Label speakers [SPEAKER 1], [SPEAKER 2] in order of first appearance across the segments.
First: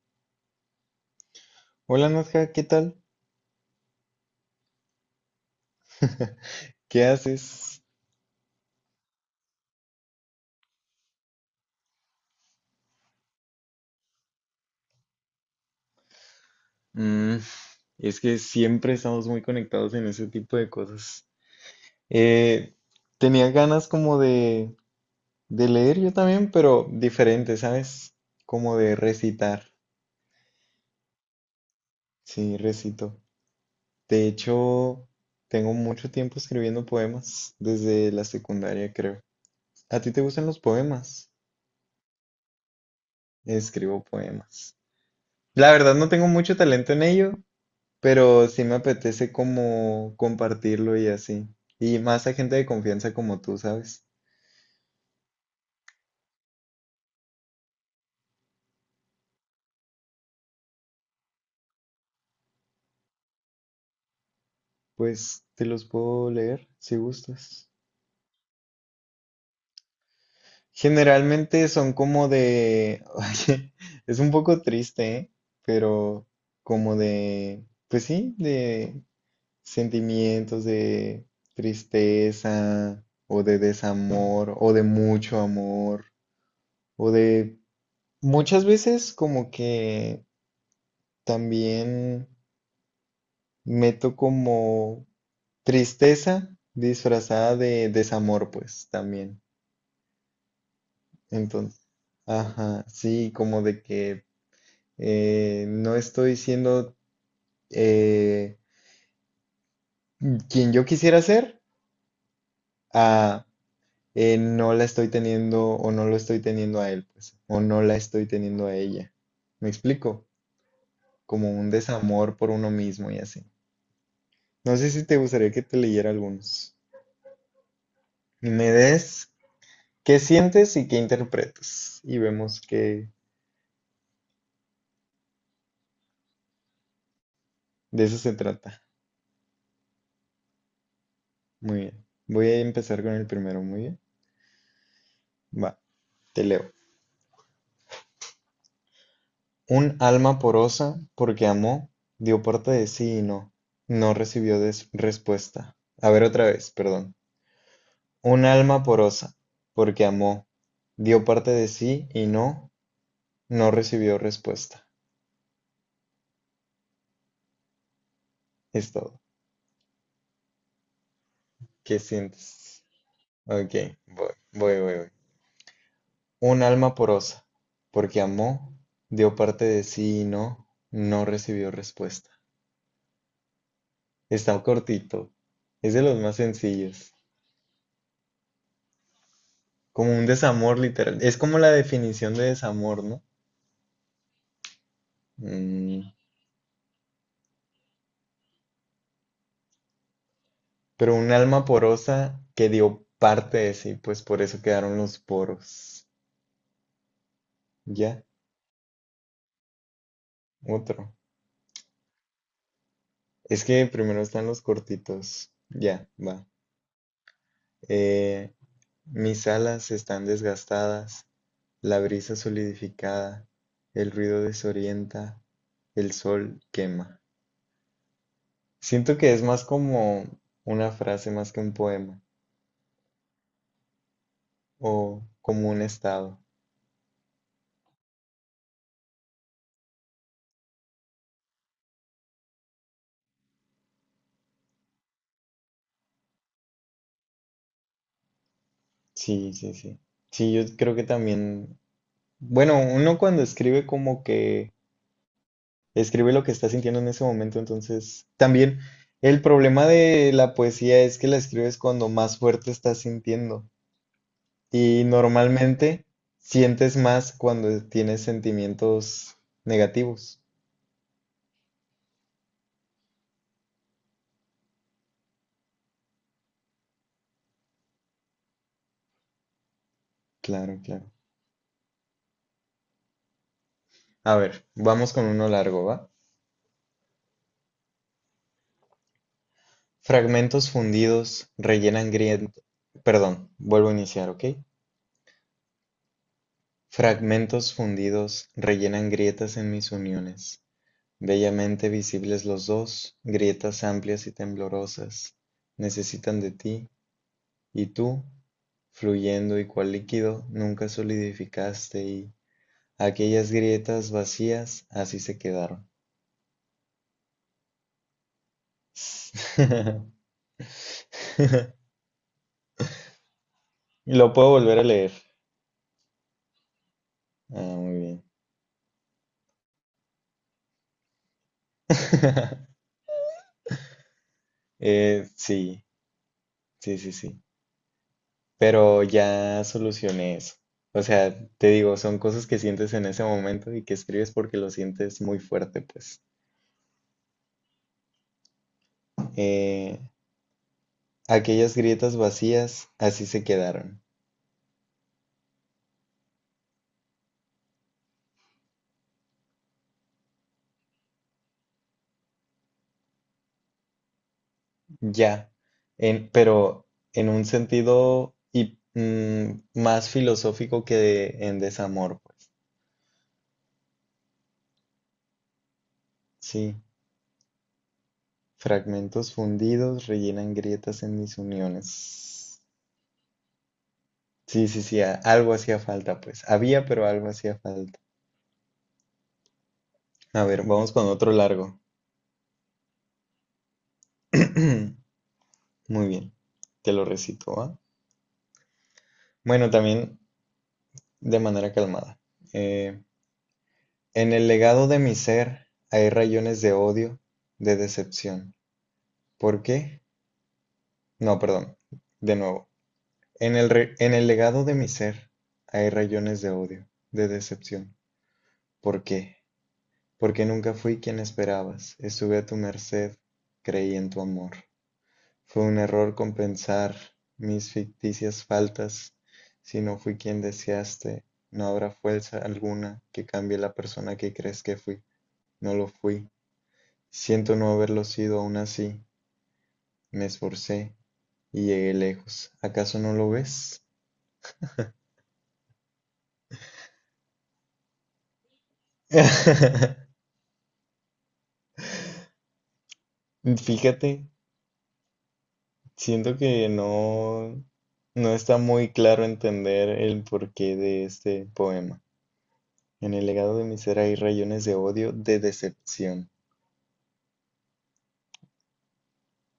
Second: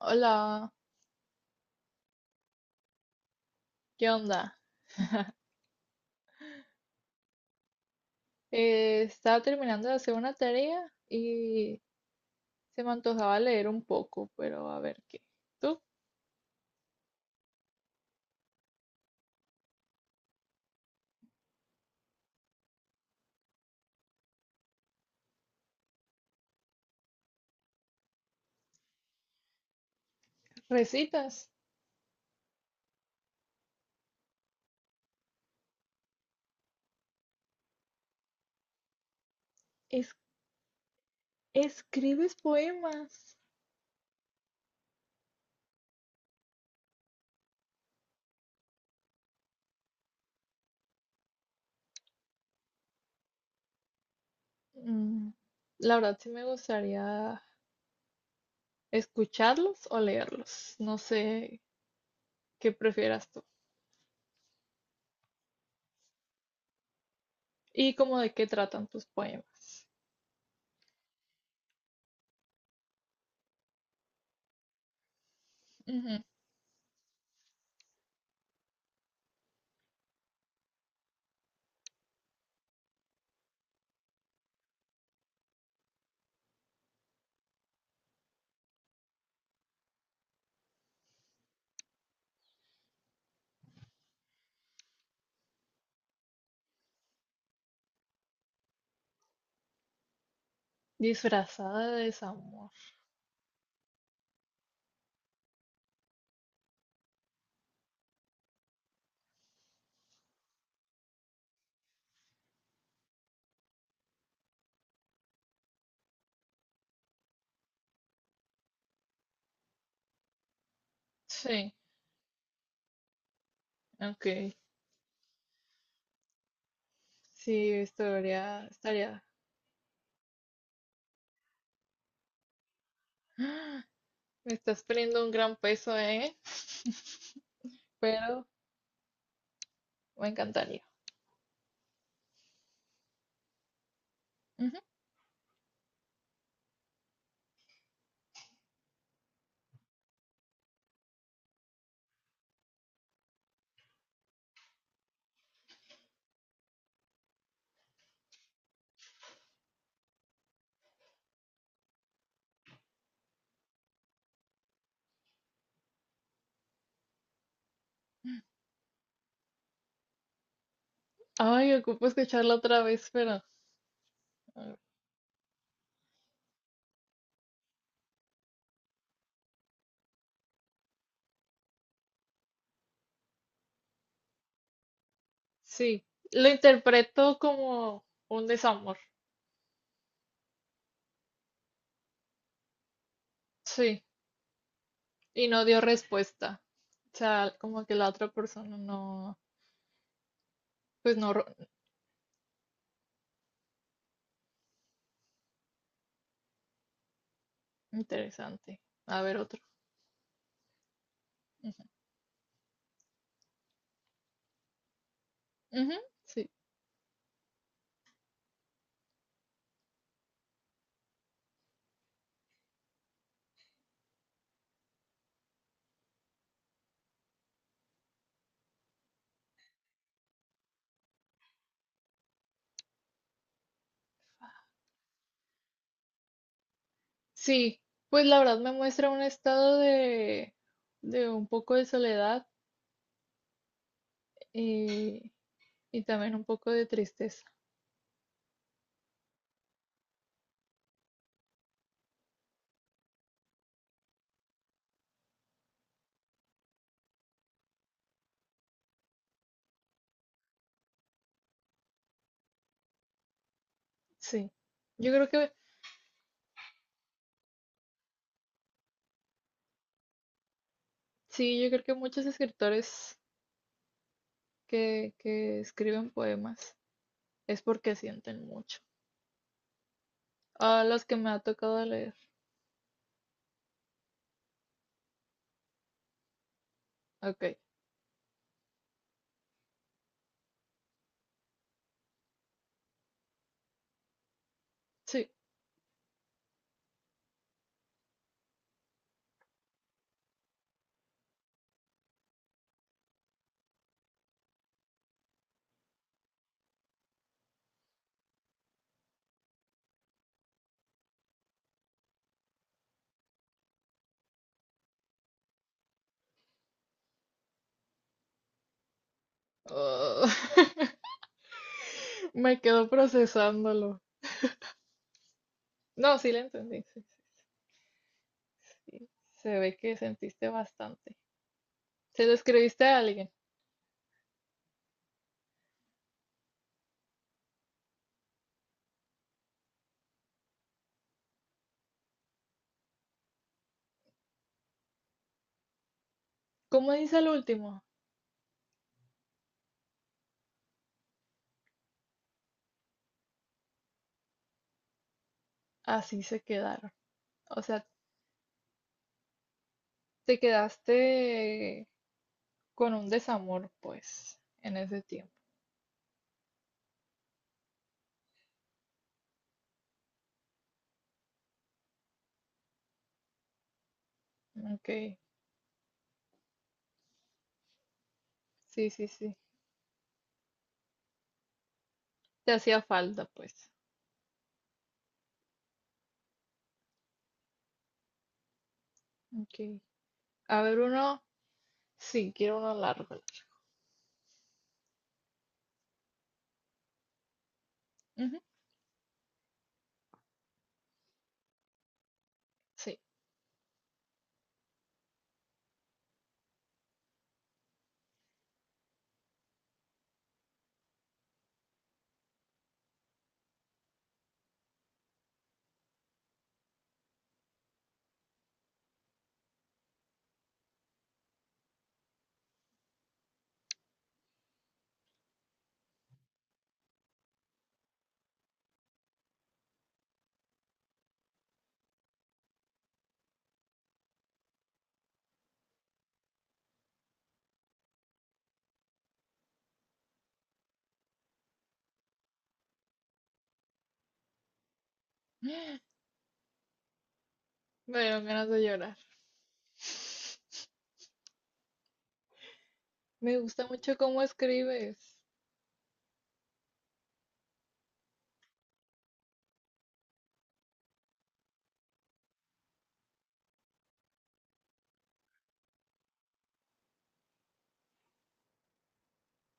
[SPEAKER 1] Hola,
[SPEAKER 2] Hola Nadja, ¿qué tal?
[SPEAKER 1] ¿qué onda?
[SPEAKER 2] ¿Qué haces?
[SPEAKER 1] Estaba terminando de hacer una tarea y se me antojaba leer un poco, pero a ver qué. ¿Tú
[SPEAKER 2] Mm, es que siempre estamos muy conectados en ese tipo de cosas. Eh, Tenía ganas como de leer yo también, pero diferente, ¿sabes? Como de recitar.
[SPEAKER 1] recitas?
[SPEAKER 2] Sí, recito. De hecho, tengo mucho tiempo escribiendo poemas, desde la secundaria creo. ¿A ti
[SPEAKER 1] Es-
[SPEAKER 2] te gustan los poemas?
[SPEAKER 1] ¿Escribes poemas?
[SPEAKER 2] Escribo poemas. La verdad no tengo mucho talento en ello, pero sí me apetece como compartirlo y así. Y más a gente de confianza como tú, ¿sabes?
[SPEAKER 1] Mm, la verdad sí me gustaría escucharlos o leerlos. No sé qué prefieras tú.
[SPEAKER 2] Pues te los puedo leer si gustas.
[SPEAKER 1] ¿Y cómo de qué tratan tus poemas?
[SPEAKER 2] Generalmente son como de, oye, es un poco triste, ¿eh?
[SPEAKER 1] Ujú.
[SPEAKER 2] Pero como de, pues sí, de sentimientos de tristeza o de desamor o de mucho amor o de muchas veces como que también meto como tristeza disfrazada de desamor, pues también. Entonces,
[SPEAKER 1] Disfrazada de desamor.
[SPEAKER 2] ajá, sí, como de que no estoy siendo eh, quien yo quisiera ser, a no la estoy teniendo o no lo estoy teniendo a él, pues, o no la estoy teniendo a ella. ¿Me explico? Como un
[SPEAKER 1] Sí,
[SPEAKER 2] desamor por uno mismo y así.
[SPEAKER 1] ok.
[SPEAKER 2] No sé si te gustaría que te leyera algunos.
[SPEAKER 1] Sí, estaría,
[SPEAKER 2] Me
[SPEAKER 1] estaría.
[SPEAKER 2] des ¿Qué sientes y qué interpretas? Y vemos que
[SPEAKER 1] Me estás poniendo un gran peso, ¿eh?
[SPEAKER 2] de eso se
[SPEAKER 1] Pero
[SPEAKER 2] trata.
[SPEAKER 1] me encantaría.
[SPEAKER 2] Muy bien. Voy a empezar con el primero, muy bien.
[SPEAKER 1] Ujú.
[SPEAKER 2] Va, te leo. Un alma porosa, porque amó, dio parte de sí y no, respuesta. A ver otra vez, perdón. Un alma porosa, porque amó, dio parte de sí y no, no recibió respuesta. Es todo.
[SPEAKER 1] Ay,
[SPEAKER 2] ¿Qué
[SPEAKER 1] ocupo escucharla otra
[SPEAKER 2] sientes?
[SPEAKER 1] vez, pero
[SPEAKER 2] Ok, voy,
[SPEAKER 1] ah,
[SPEAKER 2] voy, voy, voy. Un alma porosa, porque amó, dio parte de sí y no, no recibió respuesta. Está cortito, es de
[SPEAKER 1] sí.
[SPEAKER 2] los más
[SPEAKER 1] Lo
[SPEAKER 2] sencillos,
[SPEAKER 1] interpreto como un desamor.
[SPEAKER 2] como un desamor literal, es como la definición de desamor, ¿no?
[SPEAKER 1] Sí. Y no dio
[SPEAKER 2] Mm,
[SPEAKER 1] respuesta. O sea, como que la otra persona no. Pues
[SPEAKER 2] pero
[SPEAKER 1] no.
[SPEAKER 2] un alma porosa que dio parte de sí, pues por eso quedaron los poros. Ya,
[SPEAKER 1] Interesante. A ver, otro.
[SPEAKER 2] otro.
[SPEAKER 1] Ujú.
[SPEAKER 2] Es que primero están los cortitos.
[SPEAKER 1] Ujú.
[SPEAKER 2] Ya,
[SPEAKER 1] Sí.
[SPEAKER 2] va. Eh, mis alas están desgastadas, la brisa solidificada, el ruido desorienta, el sol quema. Siento que es más como una frase más que un poema o como un estado.
[SPEAKER 1] Sí. Pues la verdad me muestra un estado de. De un poco de soledad y. Y también un poco de tristeza.
[SPEAKER 2] Sí, sí, sí. Sí, yo creo que también, bueno, uno cuando escribe como que escribe lo que está sintiendo en ese momento, entonces también el problema de la poesía es que la escribes cuando más fuerte estás sintiendo.
[SPEAKER 1] Sí.
[SPEAKER 2] Y
[SPEAKER 1] Yo creo que
[SPEAKER 2] normalmente sientes más cuando tienes sentimientos negativos.
[SPEAKER 1] sí, yo creo que muchos escritores que escriben poemas es porque sienten mucho.
[SPEAKER 2] Claro,
[SPEAKER 1] A los
[SPEAKER 2] claro.
[SPEAKER 1] que me ha tocado leer.
[SPEAKER 2] A ver, vamos con uno largo, ¿va?
[SPEAKER 1] Ok,
[SPEAKER 2] Fragmentos fundidos rellenan grietas. Perdón, vuelvo a iniciar, ¿ok?
[SPEAKER 1] sí.
[SPEAKER 2] Fragmentos fundidos rellenan grietas en mis uniones. Bellamente visibles los dos, grietas amplias y temblorosas. Necesitan de ti, y tú, fluyendo y cual líquido, nunca solidificaste y aquellas grietas vacías así se quedaron.
[SPEAKER 1] Ah, me quedo procesándolo.
[SPEAKER 2] Lo puedo volver a leer.
[SPEAKER 1] No, sí le entendí. Sí,
[SPEAKER 2] Ah, muy bien.
[SPEAKER 1] sí. Se ve que sentiste bastante. Se lo escribiste a alguien.
[SPEAKER 2] Eh, sí, sí. Pero ya solucioné eso. O sea, te digo, son cosas que sientes en ese momento y que escribes porque lo sientes muy fuerte, pues.
[SPEAKER 1] ¿Cómo dice el último?
[SPEAKER 2] Eh, aquellas grietas vacías así se quedaron.
[SPEAKER 1] Así se quedaron. O sea, te quedaste con un desamor, pues, en ese tiempo.
[SPEAKER 2] Ya, en, pero en un sentido y, mm, más filosófico que de- en desamor, pues.
[SPEAKER 1] Ok,
[SPEAKER 2] Sí,
[SPEAKER 1] sí, sí, sí.
[SPEAKER 2] fragmentos fundidos rellenan grietas en mis
[SPEAKER 1] Te
[SPEAKER 2] uniones.
[SPEAKER 1] hacía falta, pues.
[SPEAKER 2] Sí, sí, sí, algo hacía falta, pues. Había, pero algo hacía falta.
[SPEAKER 1] Ok.
[SPEAKER 2] A
[SPEAKER 1] A
[SPEAKER 2] ver,
[SPEAKER 1] ver,
[SPEAKER 2] vamos con
[SPEAKER 1] uno.
[SPEAKER 2] otro largo.
[SPEAKER 1] Sí, quiero uno largo.
[SPEAKER 2] Muy bien, te lo recito, ¿va?
[SPEAKER 1] Ujú.
[SPEAKER 2] Bueno, también de manera calmada.
[SPEAKER 1] Sí.
[SPEAKER 2] Eh, en el legado de mi ser hay rayones de odio, de decepción. ¿Por qué? No, perdón. De nuevo. En el legado de mi ser hay rayones de odio, de decepción. ¿Por qué? Porque nunca fui quien esperabas. Estuve a tu merced, creí en tu amor. Fue un error compensar mis ficticias faltas. Si no fui quien deseaste, no habrá fuerza alguna que cambie la persona que crees que fui. No lo fui. Siento no haberlo sido aún así. Me esforcé y llegué lejos. ¿Acaso no lo ves?
[SPEAKER 1] Me dieron ganas de llorar. Me gusta mucho
[SPEAKER 2] Fíjate,
[SPEAKER 1] cómo escribes.
[SPEAKER 2] siento que no, no está muy claro entender el porqué de este poema. En el legado de mi ser hay rayones de odio, de decepción.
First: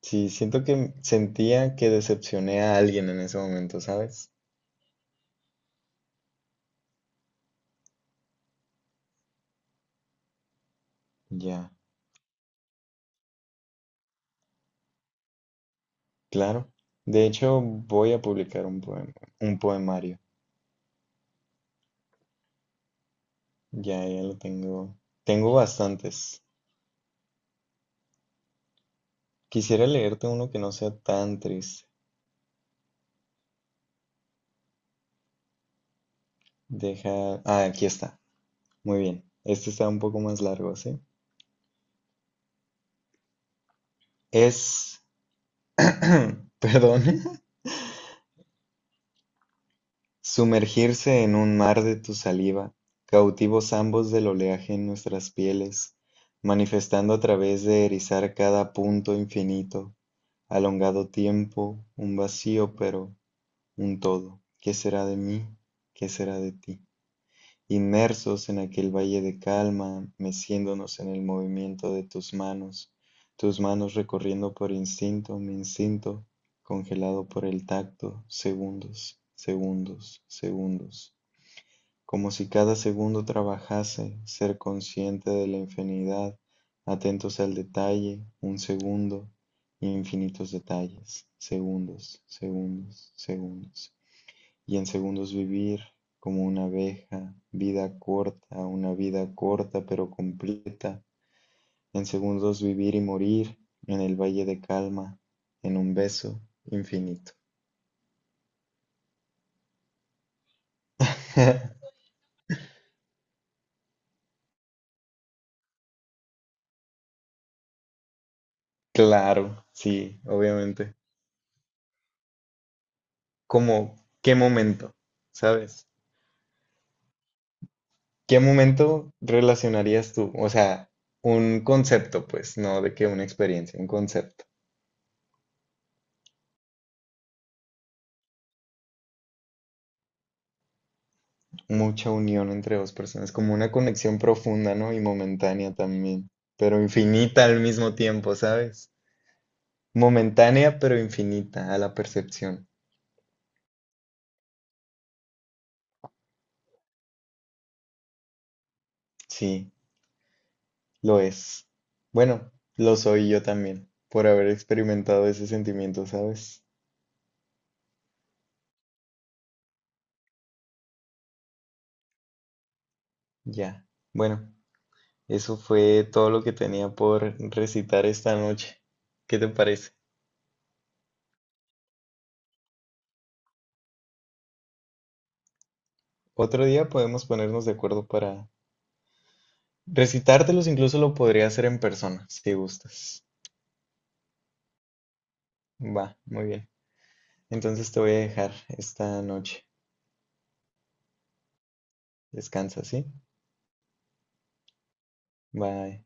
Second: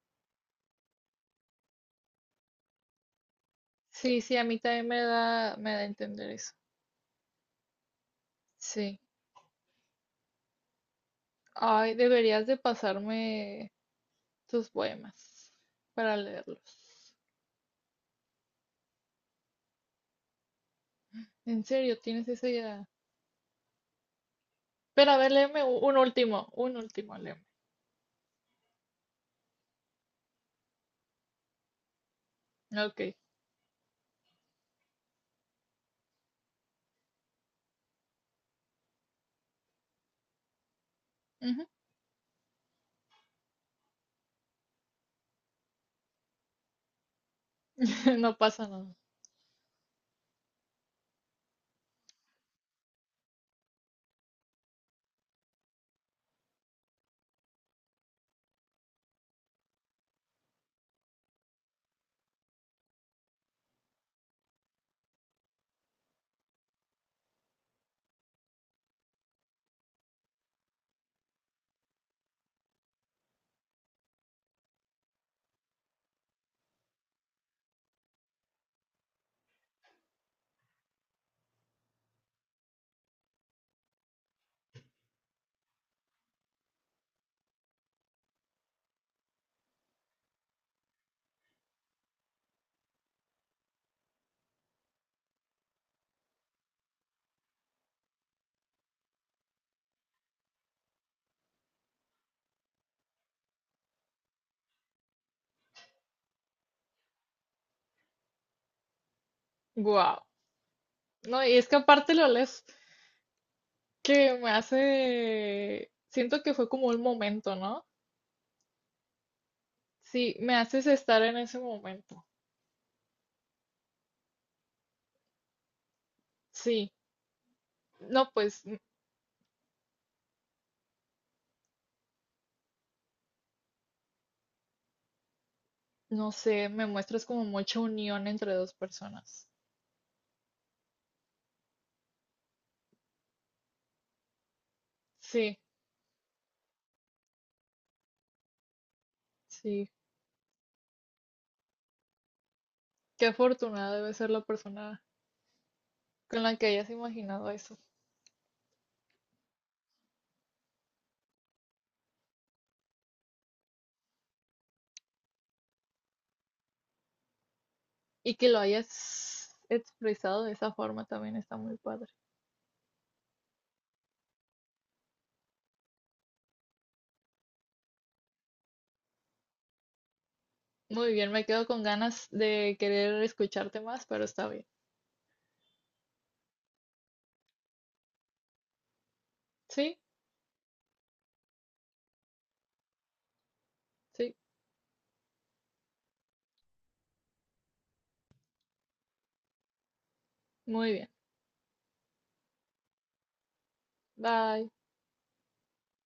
[SPEAKER 2] Sí, siento que sentía que decepcioné a alguien en ese momento,
[SPEAKER 1] Sí,
[SPEAKER 2] ¿sabes?
[SPEAKER 1] sí, a mí también me da a entender eso. Sí.
[SPEAKER 2] Ya,
[SPEAKER 1] Ay, deberías de pasarme tus poemas para
[SPEAKER 2] claro.
[SPEAKER 1] leerlos.
[SPEAKER 2] De hecho, voy a publicar un poema, un poemario.
[SPEAKER 1] En serio, tienes esa idea.
[SPEAKER 2] Ya, ya lo tengo.
[SPEAKER 1] Pero a ver,
[SPEAKER 2] Tengo
[SPEAKER 1] léeme
[SPEAKER 2] bastantes.
[SPEAKER 1] un último, léeme.
[SPEAKER 2] Quisiera leerte uno que no sea tan triste.
[SPEAKER 1] Ok.
[SPEAKER 2] Deja. Ah, aquí está. Muy bien. Este está un poco más largo, ¿sí?
[SPEAKER 1] Ujú.
[SPEAKER 2] Es, perdón,
[SPEAKER 1] No pasa nada.
[SPEAKER 2] sumergirse en un mar de tu saliva, cautivos ambos del oleaje en nuestras pieles, manifestando a través de erizar cada punto infinito, alongado tiempo, un vacío, pero un todo. ¿Qué será de mí? ¿Qué será de ti? Inmersos en aquel valle de calma, meciéndonos en el movimiento de tus manos recorriendo por instinto, mi instinto, congelado por el tacto, segundos, segundos, segundos, como si cada segundo trabajase, ser consciente de la infinidad, atentos al detalle, un segundo, infinitos detalles, segundos, segundos, segundos y en segundos vivir como una abeja, vida corta, una vida corta pero completa, en segundos vivir y morir en el valle de calma, en un beso infinito.
[SPEAKER 1] Wow. No, y es que aparte lo lees. Que me hace, siento que fue como un momento, ¿no?
[SPEAKER 2] Claro, sí,
[SPEAKER 1] Sí, me haces
[SPEAKER 2] obviamente.
[SPEAKER 1] estar en ese momento.
[SPEAKER 2] Como, ¿qué momento? ¿Sabes?
[SPEAKER 1] Sí, no,
[SPEAKER 2] ¿Qué
[SPEAKER 1] pues,
[SPEAKER 2] momento relacionarías tú? O sea, un concepto, pues, no de que una experiencia, un concepto.
[SPEAKER 1] no sé, me muestras como mucha unión entre dos personas.
[SPEAKER 2] Mucha unión entre dos personas, como una conexión profunda, ¿no? Y
[SPEAKER 1] Sí,
[SPEAKER 2] momentánea también, pero infinita al mismo tiempo, ¿sabes?
[SPEAKER 1] sí,
[SPEAKER 2] Momentánea, pero infinita a la percepción.
[SPEAKER 1] qué afortunada debe ser la persona con la que hayas imaginado eso
[SPEAKER 2] Sí, lo es. Bueno, lo soy yo también, por haber experimentado ese sentimiento, ¿sabes?
[SPEAKER 1] y que lo hayas expresado de esa forma también está muy padre.
[SPEAKER 2] Ya. Bueno, eso fue todo lo que tenía por recitar esta noche. ¿Qué te parece?
[SPEAKER 1] Muy bien, me quedo con ganas de querer escucharte más, pero está bien.
[SPEAKER 2] Otro día podemos ponernos de acuerdo para
[SPEAKER 1] Sí,
[SPEAKER 2] recitártelos, incluso lo podría hacer en persona, si gustas.
[SPEAKER 1] sí,
[SPEAKER 2] Va, muy bien. Entonces te voy a dejar esta noche.
[SPEAKER 1] muy bien.
[SPEAKER 2] Descansa, ¿sí?
[SPEAKER 1] Bye.
[SPEAKER 2] Bye.